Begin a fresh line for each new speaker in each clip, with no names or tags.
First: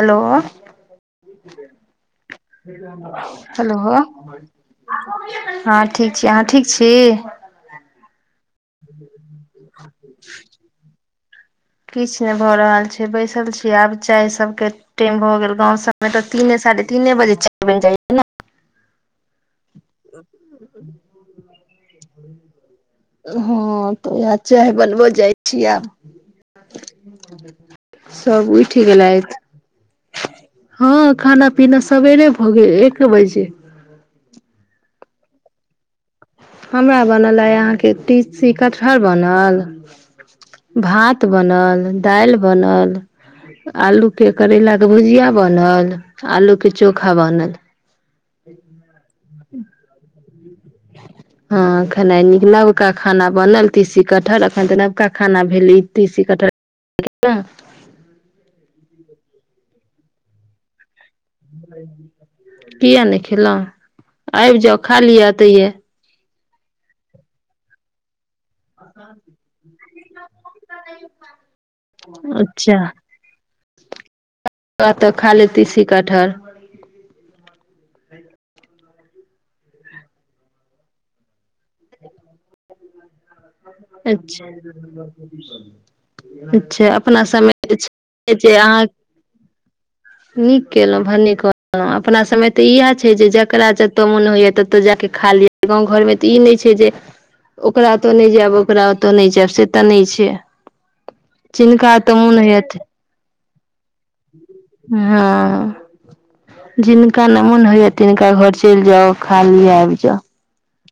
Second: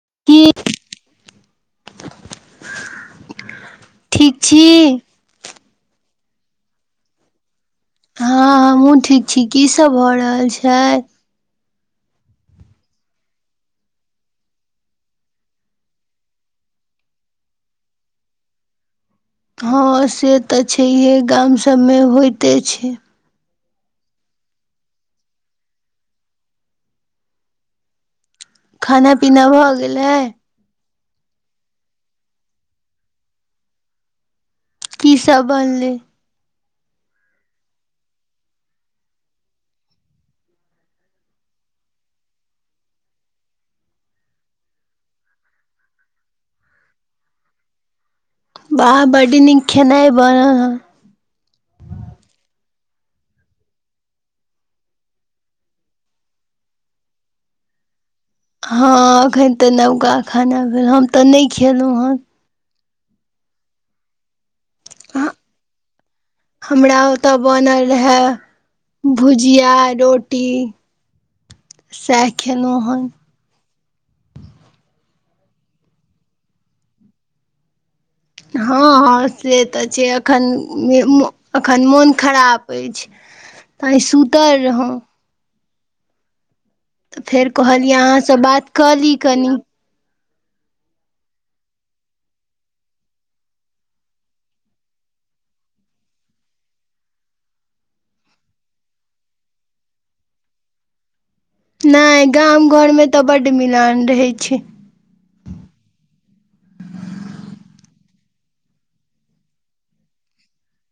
Hello ह।
की
[unintelligible] hello
ठीक छी
-हँं ठीक। [unintelligible] जी अहाँ ठीक छी। [unintelligible]
हँ हमहूँ ठीक छी की सब भऽ रहल छैय।
किछु नहि भऽ रहल छै बैसल छीियै आब चाय सभके टाइम भऽ गेल गाँव सभमे तऽ तीने साढ़े तीने बजे छ बनि जाइयै ने। [unintelligible]
हँ से तऽ छैहे गाम सभमे होइते छै। [unintelligible]
हँ तऽ उएह चाय बनबो जाइ छीिय आब। [unintelligible] ह। [unintelligible]
खाना- पीना भऽ गेल। [unintelligible]
हँ खाना- पीना सबेरे भऽ गेल एक बजे। [unintelligible]
की सब बनलै। [unintelligible]
हमरा बनल अय अहाँके तीसी कटहर बनल भात बनल दालि बनल आलू के करैलाक के भुजिया बनल आलू के चोखा बनल।
बाह बडिन खेनाइ। [unintelligible] वन। [unintelligible]
हँ खना न लत। [unintelligible] नबका खाना बनल तीसी कटहल एखन तऽ नबका खाना भेल ई तीसी कटह। [unintelligible]
हँ अखन ते नवका खाना भेल। [unintelligible] तऽ नहि खेलहु हन। [unintelligible]
कि आनख ल। [unintelligible] आबि जाउ खाली तऽये। [unintelligible]
हमरा ओतय बनल रहए। [unintelligible] भुजिया। [unintelligible] रो। [unintelligible] ुटी सेखनोहन।
अच्छा
[unintelligible]
तऽ खाली तीसी क ठर। [unintelligible]
हँ- हँ से तऽ छै एखन- एखन मोन- खराब अछि। आइ
अच्छा।
सुतल
[unintelligible] [unintelligible]
तऽ फेर
समय
कहलियै अहाँसँ
जे
बात
अहाँ
कऽ ली कनि। [unintelligible]
नीक केलहुँ भने कहलहु अपना सभमे तऽ इएह छै जे जकरा जतय मोन होइया ततय जा कऽ खा लिय गाँव घरमे तऽ ई नहि छै जे ओकरा ओतऽ नहि जायब। ओकरा ओतो नहि छै आब से तऽ नहि छै। [unintelligible] ओतऽ
नहि
मोन
गाम
होयत
घर मे तऽ बड। [unintelligible] मिलान। [unintelligible] छै
[unintelligible] हँ- जिनका नमन होइ या। तिनका घर चलि जाउ खाली आबि जाउ।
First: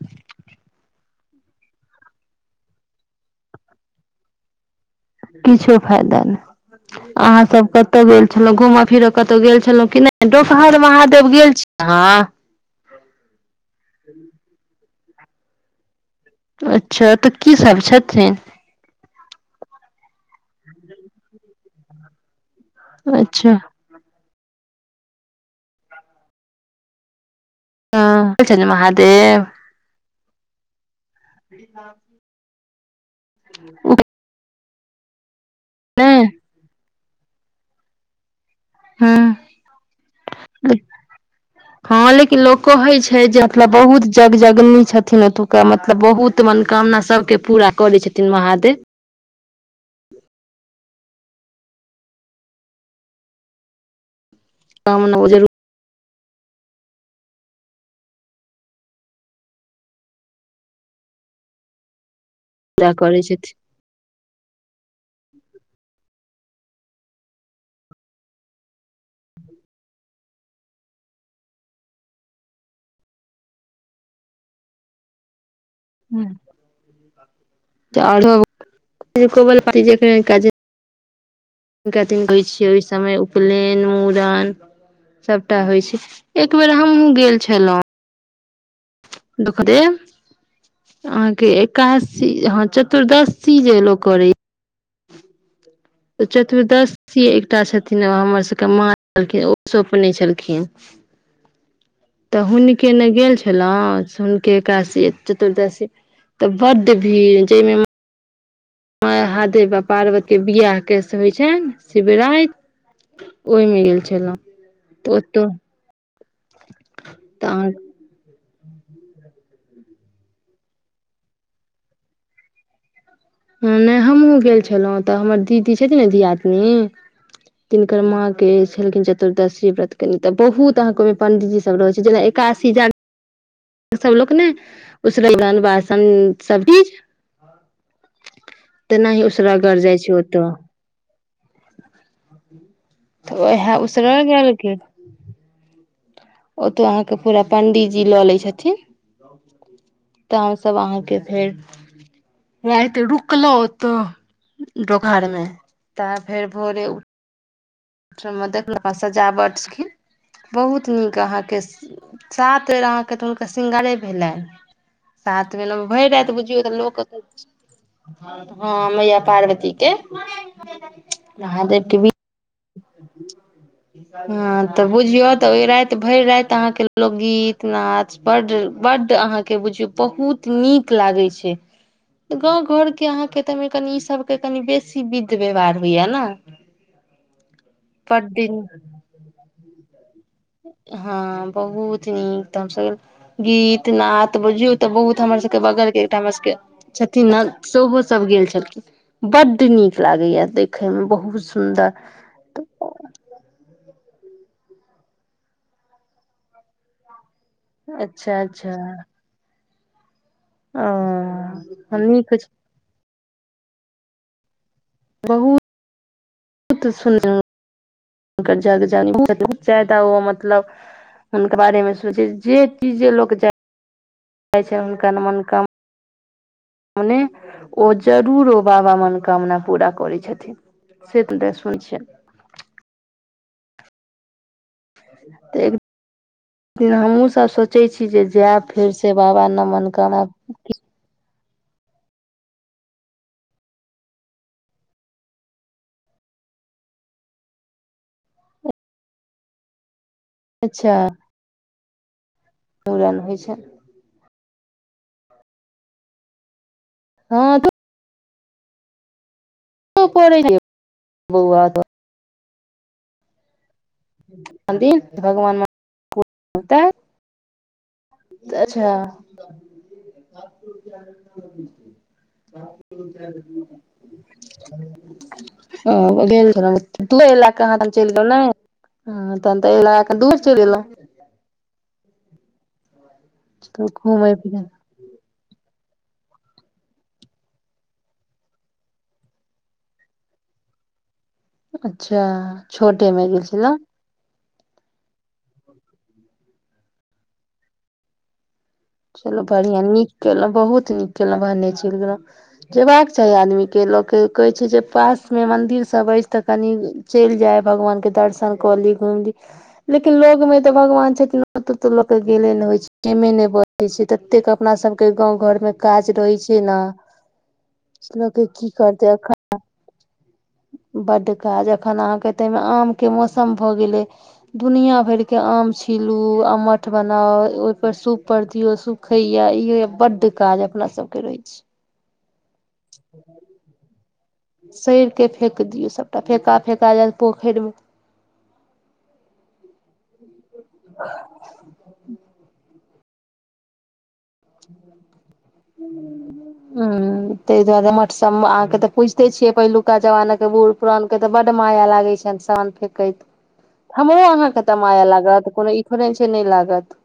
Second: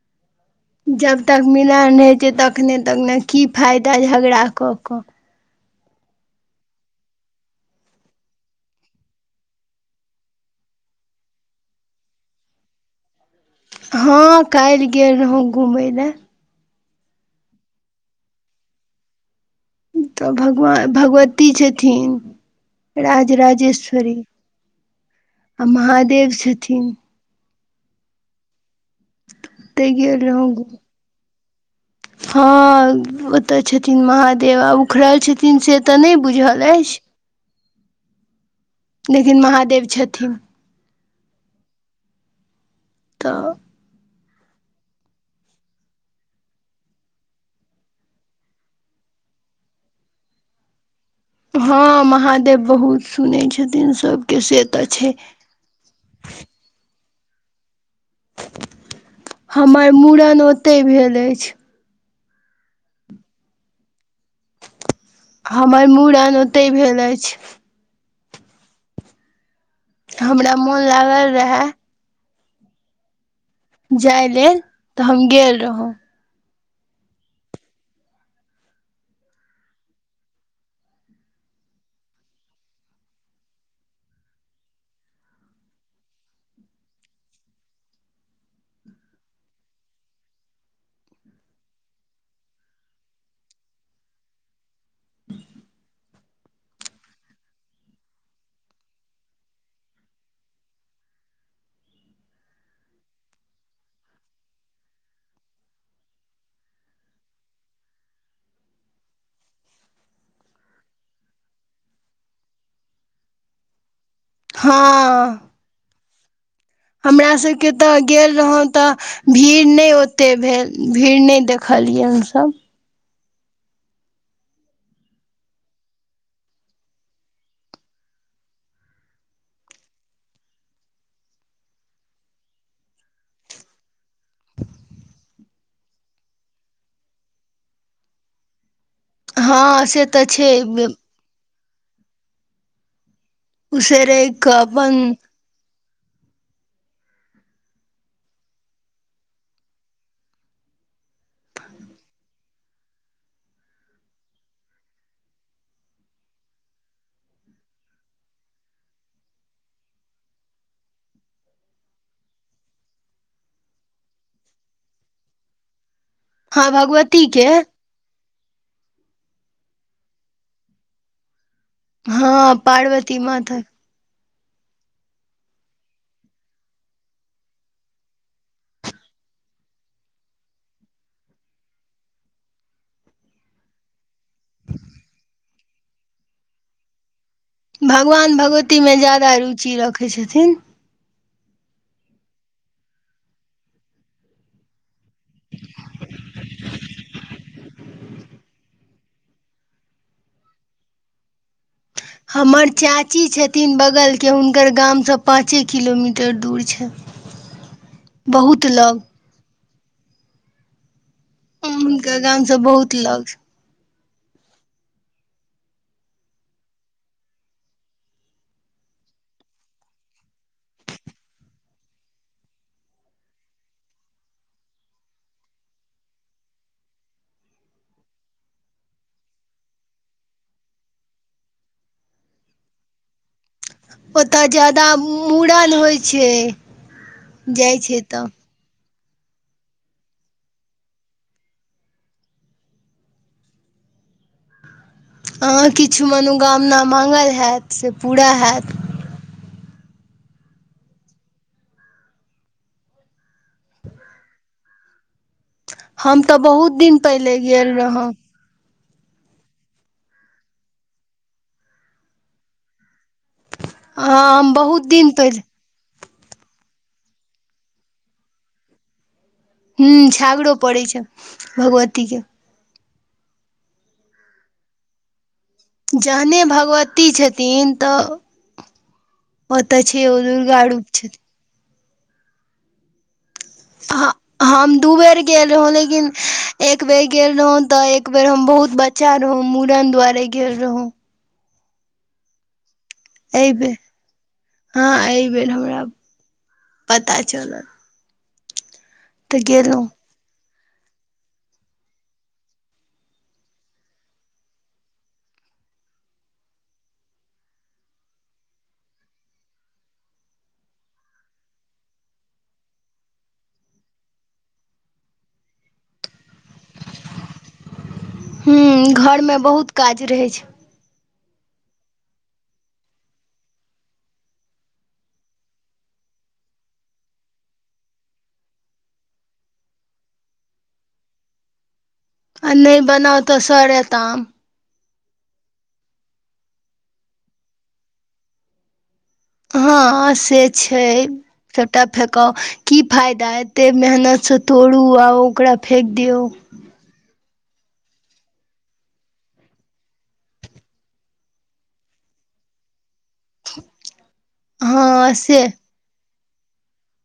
[unintelligible]
जब तक मिलन होैत छै तखने तक ने की फाइदा झगड़ा कऽ कऽ। [unintelligible]
किछो फायदा नहि अहाँ सब कतहु गेल छलहुँ घूम फिरऽ कतहु गेल छलहुँ क नहि डोकहर महादेव गेल छी कहां।
हँ खायली। [unintelligible] गेल रहौ घुमय लए। [unintelligible]
अच्छा तऽ की सब छथिन। [unintelligible]
तऽ भगवान -भगवती छथिन। [unintelligible] राज
अच्छा
राजेश्वरी। [unintelligible] आ महादेव छथिन। [unintelligible]
ह महाद। [unintelligible]
तै गियल हगु। [unintelligible] हँ। [unintelligible] त। [unintelligible] ओतऽ
उ
छथिन महादेव आब। खराल चित। [unintelligible] न से तऽ नहि बुझल अछि। [unintelligible]
हँ
लेकिन महादेव छथिन। [unintelligible]
क लोक। [unintelligible] कहै छै जे
तऽ
मतलब बहुत। [unintelligible] जग जगनी छथिन ओतुका मतलब बहुत मनोकामना सभके पूरा करै छथिन महादेव। [unintelligible]
हँ महादेव बहुत सुनै छथिन सब। क से तऽ छै।
कामना ओ
[unintelligible]
जरूर
[unintelligible] हमर मूड़न ओतहि भेल अछि।
दा कर छथि। [unintelligible]
हमर मूड़ आन ओतहि भेल अछि। [unintelligible] हमरा मोन लागल रहए। [unintelligible] जाइले तऽ हम गेल। [unintelligible]
हँ। [unintelligible] [unintelligible] आ कहै छियै ओहि समय उपनयन मुूड़न सभटा होइ छै एक बेर हमहुूँ गेल छलहुँ। दूख देब अहाँके एकासी ह चतुर्दशी जे लोको करै। [unintelligible] त चतुर्दशी एकटा छथिन हमर सभके माँ- छलखिन ओ सपने छलखिन- तऽ हुनके ने गेल छलहुँ हुनके एकशी चतुर्दशी- तऽ बड्ड भीड़ जाहिमे। हहादे बा पार्वती के बिवाह केस होइ छनि शिवराति ओहिमे गेल छनि। छल त ओ
हँ
तऽ। [unintelligible]
हमरा सबके तऽ गेल रहौ। [unintelligible] तऽ भीड़ नहि ओते भेल भीड़ नहि देखलियै हमसभ। [unintelligible]
नहि हमहूँ गेल छलहुँ तऽ हमर दीदी छथिन ने धियादनी तिनकर माँके छलखिन चतुर्दशी व्रत कनि तऽ बहुत अहाँके ओहिमे पण्डितजीसभ रहैत छै जेना एकासी जार सभ लोक ने उसरैलन वासन सभ चीज। तेनाही
हँ सेे तऽ छै। [unintelligible]
ह। [unintelligible]
उसरे एक अपन। [unintelligible]
ओतऽ अहाँके पूरा पं्डी जी लऽ लै छथिन तऽ हमसभ अहाँके फेर राति रुकलहुँ ओतऽ डोकहरमे तऽ फेर भोरे। मे देखलहुँ हँ सजावट छलखिन बहुत नीक अहाँके सात बेर अहाँके तऽ हुनकर श्रङंगारे भेलनि सात बेर भरि राति। बुझियौ
हँ
तऽ लोक
भगवतीके। [unintelligible]
हँ मैया पार्वती के। [unintelligible] नहाँ देके भी।
हँ
[unintelligible]
पार्वती मथ। [unintelligible]
हँ तऽ बुझियो तऽ ओहि राति भरि राति अहाँके लोकगीत नाच बड -बड अहाँके बुझियौ बहुत नीक लागे छै गाँं घर के अहाँके त कनी ई सब। क बेसी बिध। व्यवहार भय ने। [unintelligible] बड
भगवान
दिन
भगवती में ज्याददा रुचि। [unintelligible] चीरख। [unintelligible] देखै छथिन। [unintelligible]
हँ बहुत नीक त हम सब गीत नाद बुझियऔ ते बहुत हमर सबके बगल के एकटा हमर सबके छथिन ने सेहो सब गेल छलखिन बड नीक लागे या देखे में बहुत सुन्दर।
कि हुनकर गामसँ पाँचे किलोमीटर दूर छै।
अच्छा
बहुत
-अच्छा।
लग
[unintelligible] ह। [unintelligible]
हुनका गामसँ बहुत लग। [unintelligible]
बहुूत। [unintelligible] बहुत सुन -हुनकर जग जान छथि जादाऽ ओ मतलब हुनकर बारेमे सोचै जे चीज जे लोक जाइ- जाइ छै हुनकर मननकाम। ने ओ जरूर ओ बाबा मनोकामना पूरा करै छथिन से त सुन। [unintelligible]
ओ। [unintelligible] तऽ जाादा
छियनि
मूड़न होइ छै जाइ छै तऽ। [unintelligible]
फिर से बाबा न मननकामना। [unintelligible]
अहाँ किछु मनोकामना माङ्गल हैत से पूरा हैत। [unintelligible]
अच्छा [unintelligible] मड़न होइ छै।
हम तऽ बहुत। [unintelligible] दिन पहिले
हँ
गेल रहौ। [unintelligible]
ओ पे [unintelligible] बहुआ त।
हँ हम बहुत दिन पहिल। [unintelligible]
को बत। [unintelligible] अच्छा। [unintelligible]
ह्म छागड़ो पड़ैत छै भगवतीके। [unintelligible]
[unintelligible] ू ल
जहने
चलि
भगवती छथिन तऽ
ने तन तऽ
ओतऽ छै ओ
दूर चलि
दुर्गा
एलहुँ।
रूप
[unintelligible]
छथिन
[unintelligible]
ह हम दू बेर गेल रहौं ले न एक बेर गेल रहौं तऽ एक बेर हम बहुत बच्चा रहौं मूड़न दुआारे गेल रहौ।
अच्छा। छोटे भ गेल
एहि
छले?
बेर हँ एहि बेर हमरा पता चलल। [unintelligible]
चलो
तऽ
बढ़ििया
गेलहुँ
नीक केलहु। [unintelligible] बहूत नीक केलौं भने चैल गेलौं, जेबाक क त आदमी के ल के कहै छै जे पास में मंदिर सब ऐछ तऽ कनि चैल जाय भगवान के दर्शन क ली, घुइम ली, लेकिन लोग में ते भगवान छथिन त-त लोक के गेले ने होई छ ति न ने ने ब तै से ततेक अपना सबके गाँंव घर में काज रहै छ। केना लोकके की
हूँ
करते
घरमे
क-आ
बहुत काज रहै छै।
बड्ड काज अखन अहाँके तै में आमके मौसम भऽ गेलै दुनिया भैर के आम छीलू अमठ बनाउ ओइपर सूप पर दियौ सूखैये इ होइये बड्ड काज अपना सभके रहै छै।
आ नै बनाउ तऽ सरत आम।
सैर के फेेक दियौ सबटा फेका- फेका जेत पोखैर में।
हँ से छै सबटा फेकौ। की फायदा एत्ते मेहनत? से तोड़ू आ ओकरा फेक दियौ।
तै दुआरे मट्सम मे अहाँ के ते पूइजते छियै पहिलुका जमाना के बूढ़ पुरान के ते बड माया लागे छैन सान फे। कैत हमरो अहाँ के माया
हँ से
लागत कोनो ई थोरे छै। से नै लागत।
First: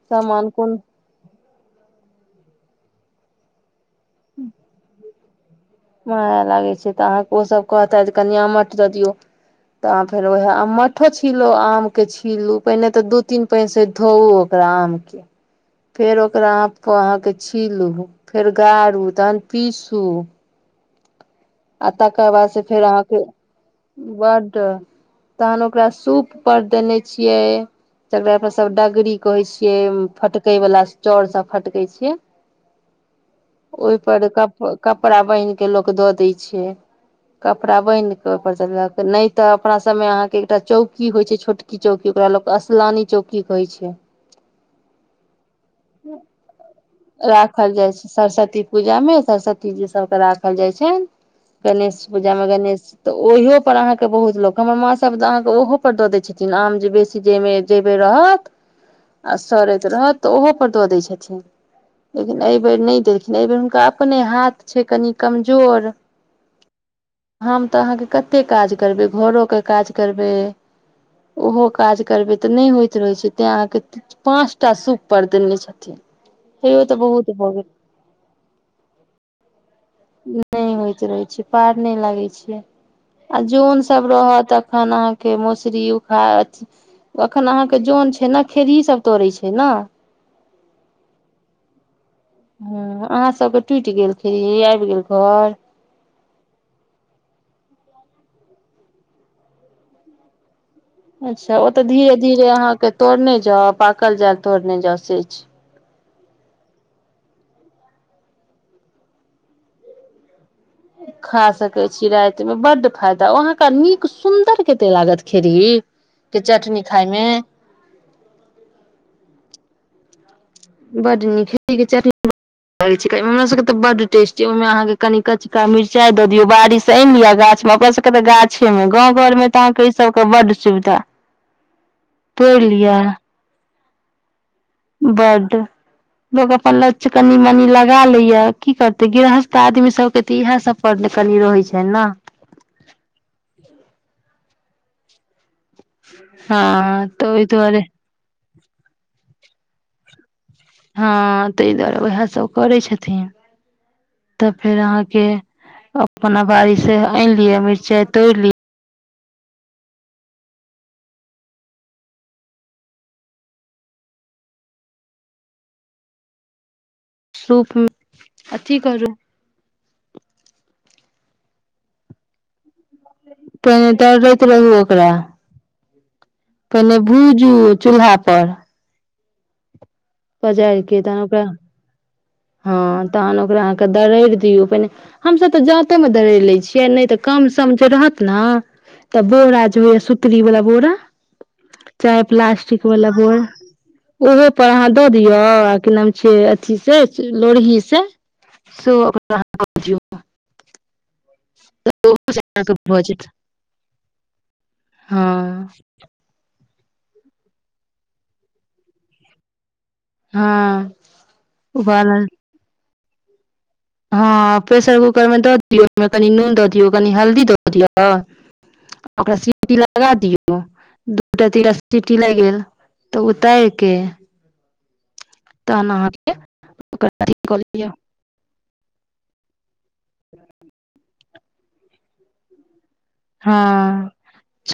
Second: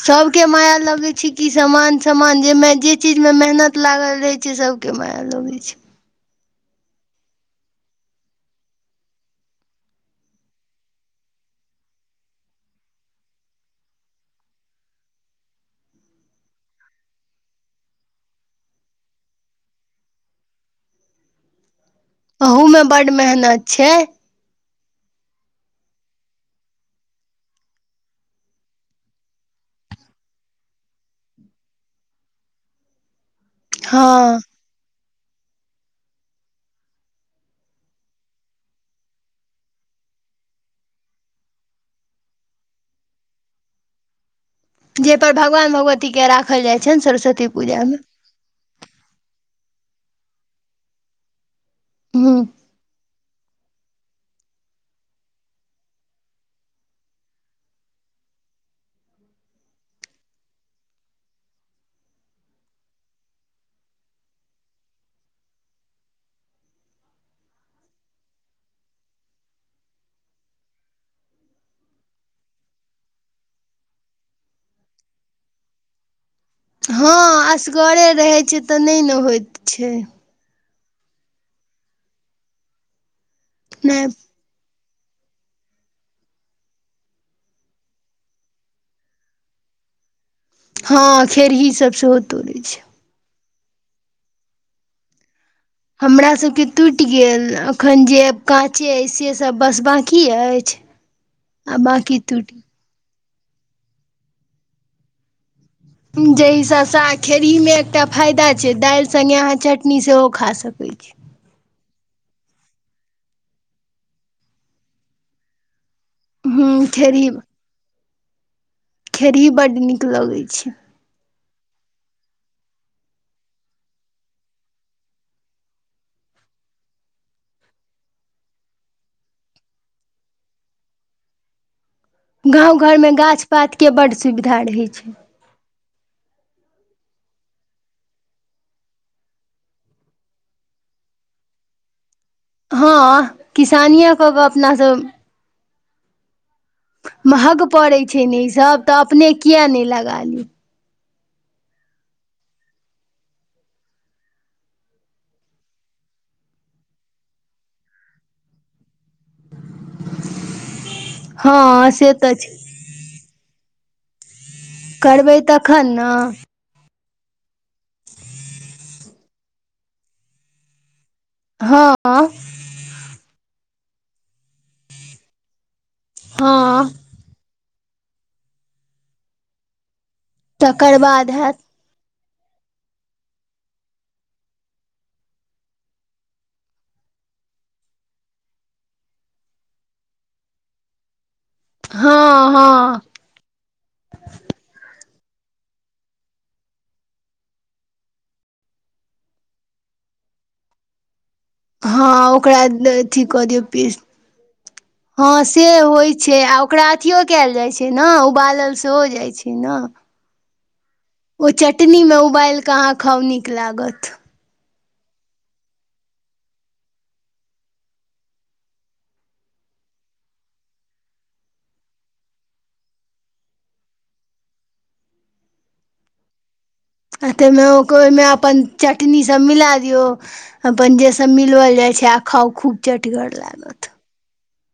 सबके
सामान
माया
कोन
लगैत छी कि समान- समान जाहिमे जे चीज मे मेहनत लागल रहै छै सबके मे लगै छ
माया लागै छै तऽ अहाँ के ओ सभ कहतैथ जे कनि अमठ दऽ दियौ तऽ अहाँ फेर वेहे अमठो छीलू आमके छीलू पहिने तऽ दू-तीन पैन से धौ ओकरा आमके, फेर ओकरा आप के अहाँ के छीलू फेर गारू तहन पीसू। आ तकर बाद से फेर
अहूमे बड्ड
अहाँके
मेहनत छै
बड्ड तहन ओकरा सूप पर देने छियै तकरा पर सब डगरी कहै छियै फटकय बला चाउर सब फटकै छियै। ओइ पर
हँ
कप-कप पड़ा बैन्ह के ल लोक दऽ दै कपरा बैन्ह कऽ ओइ पर स ल क नै त तऽ अपना सबमे अहाँके एकटा चौकी होइ छै छोटकी-चौकी ओकरा लोक अस्लानी चौकी कहै छै।
जेतऽ भगवान-भगवती के राखल जाइ छैन सरस्वती
राखल
पूजा मे।
ई जे सबके राखल जाइ छैन। गणेश पूजा
ह
ले गणेश त ओहिये पर अहाँ बहुत लोक हमर माँ सभ अहाँके ओहो पर दऽ दै छथिन आम जे बेसी जे जै बेर रहत आ सड़ैत रहत तऽ ओहो पर दऽ दै छथिन लेकिन ऐ बेेर नै देलखिन ऐ बेर हुनका अपने हाथ छै कनि कमजोर। हम तऽ अहाँके कते काज करबै घरोे काज करबै ओहो काज करबै तऽ नै होइत रहै छै तैं अहाँके पाँच टा सुूप पर देने छथिन। तैयो तऽ
हँ
बहुत भऽ
असगरे रहै छै तऽ नहि ने होइत छै।
गेल नहि होइत रहै छी पार नहि लागै छियै। आ जन
नहि
सब रहत खन अहाँके मौसरी उखा अखन अहाँके जन छै न खेरही सब तोड़ै छै न।
हँ खेर ही सब सेहोत।
ह अहाँ सबके टूटि गेल खे आबि गेल घर
हमराासके टूटि गेल अखन जे काँचे अछि से सब बस बकी अछि।
अच्छा
आ
ओतऽ धीरे
बाकी
धीरे
टूटि
अहाँके तोड़ने ज पकल जा तोरने जासेज
जाहि हिसँ खेरहीमे एकटा फायदा छै दालि सङ्गे अहाँ चटनी सेहो खा सक
खा सकै छीिय रातिमे ब फायदा अहाँके नीक सुन्दर कते लागत खेड़ के चटनी
हूँ
खाायमे।
खेरी ह बड निकल गई
बडनी ख ीक चटनी लगै छ हमर सभके तऽ बड्ड टेस्टी ओहिमे अहाँकेँ कनि कचका मिरचाइ दऽ दियौ बारिश आनि लिअ गाछमे ओकरा सभके तऽ गाछेमे गाँव घरमे तऽ अहाँके इसभके बड्ड सुविधा। तोड़ि
गाँंव
लिअ
घरमे गाछ पाात के बढ़ि धढ़ है छै।
बड लोक अपन ल कनि मनी लगा लैया की करते गृहस्थ आदमी सबके तऽ इएह सभ पर कनि रहै छै ने
हँ किसानए क कऽ अपनासभ
हँ तऽ ओहि
महग
दुआरे
पड़ैत छै ने ई सब तऽ अपने कििया ने लगा ली।
हँ ताहि दुआरे उएहसभ करै छथिन तऽ फेर अहाँके अपना बाड़ीसँ आनि लियअ मिरचाइ तोड़ि लिय
हँ से तऽ छै। करबै तखन ने।
सूपमे अथी करू।
हँ।
त त रह ओकरा
हँ
पहिने भूज उ चूल्हा पर। पजार
तकर
क तहन
बाद
ओकरा
हैत
हँ तहन ओकरा अहाँकेँ दरड़ि दियौ पहिने हमसभ तऽ जाँतोमे दरड़ि लै छियै नहि तऽ कम सम जे रहत ने तऽ बोरा जे होइए सुूतरीवला बोरा चाहे
हँ
प्लास्टिक
हँ
वालला बोर्ड ओहो पर अहाँ दऽ दियौ आ की नाम छ अथ से लोढ़ही सेिय
हँ ओकरा अथी कऽ दियौ पी हँ से होइ छै आ ओकरा। अथिियो कयल जाइत छै ने उबालल सेहो जाइत छै ने।
हँ। [unintelligible]
ओ चटनी में
उबालल
उबाल काँ खानी। [unintelligible] एक लागत। [unintelligible]
हँ प्रेशर कूकरमे दऽ दियौ ओहिमे कनि नून दऽ दियौ कनि हल्दी दऽ दियौ -ओकरा सीटी लगा दियौ दूटा तीनटा सीटी लागि गेल- तऽ उतारिके। तहन अहाँके। [unintelligible] ओकर
अ
अथी कऽ
तेमे ओ
लिअ
ओहिमे अपन चटनीसभ मिला दियौ अपन जे। [unintelligible] सब मिलओल जाइ छै आखउ खूब। [unintelligible] चटीगर लागत। [unintelligible]
हँ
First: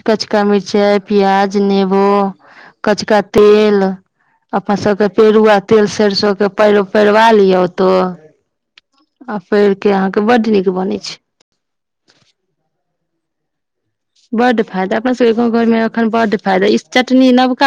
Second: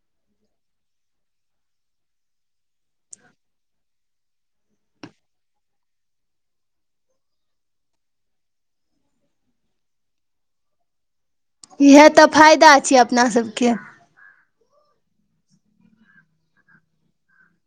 कचका मिर्चाइ प्याज नेबो कचका तेल अपसभके पेरुआ तेल सरिसोके परवा- लिअ ओतय आ पहिर क अहाँके बड्ड नीक बनैत छै। [unintelligible]
क। [unintelligible]
बड्ड फायदा अपना सबके गाँव घरमे रखन बड फायदा ई चटनी नबका।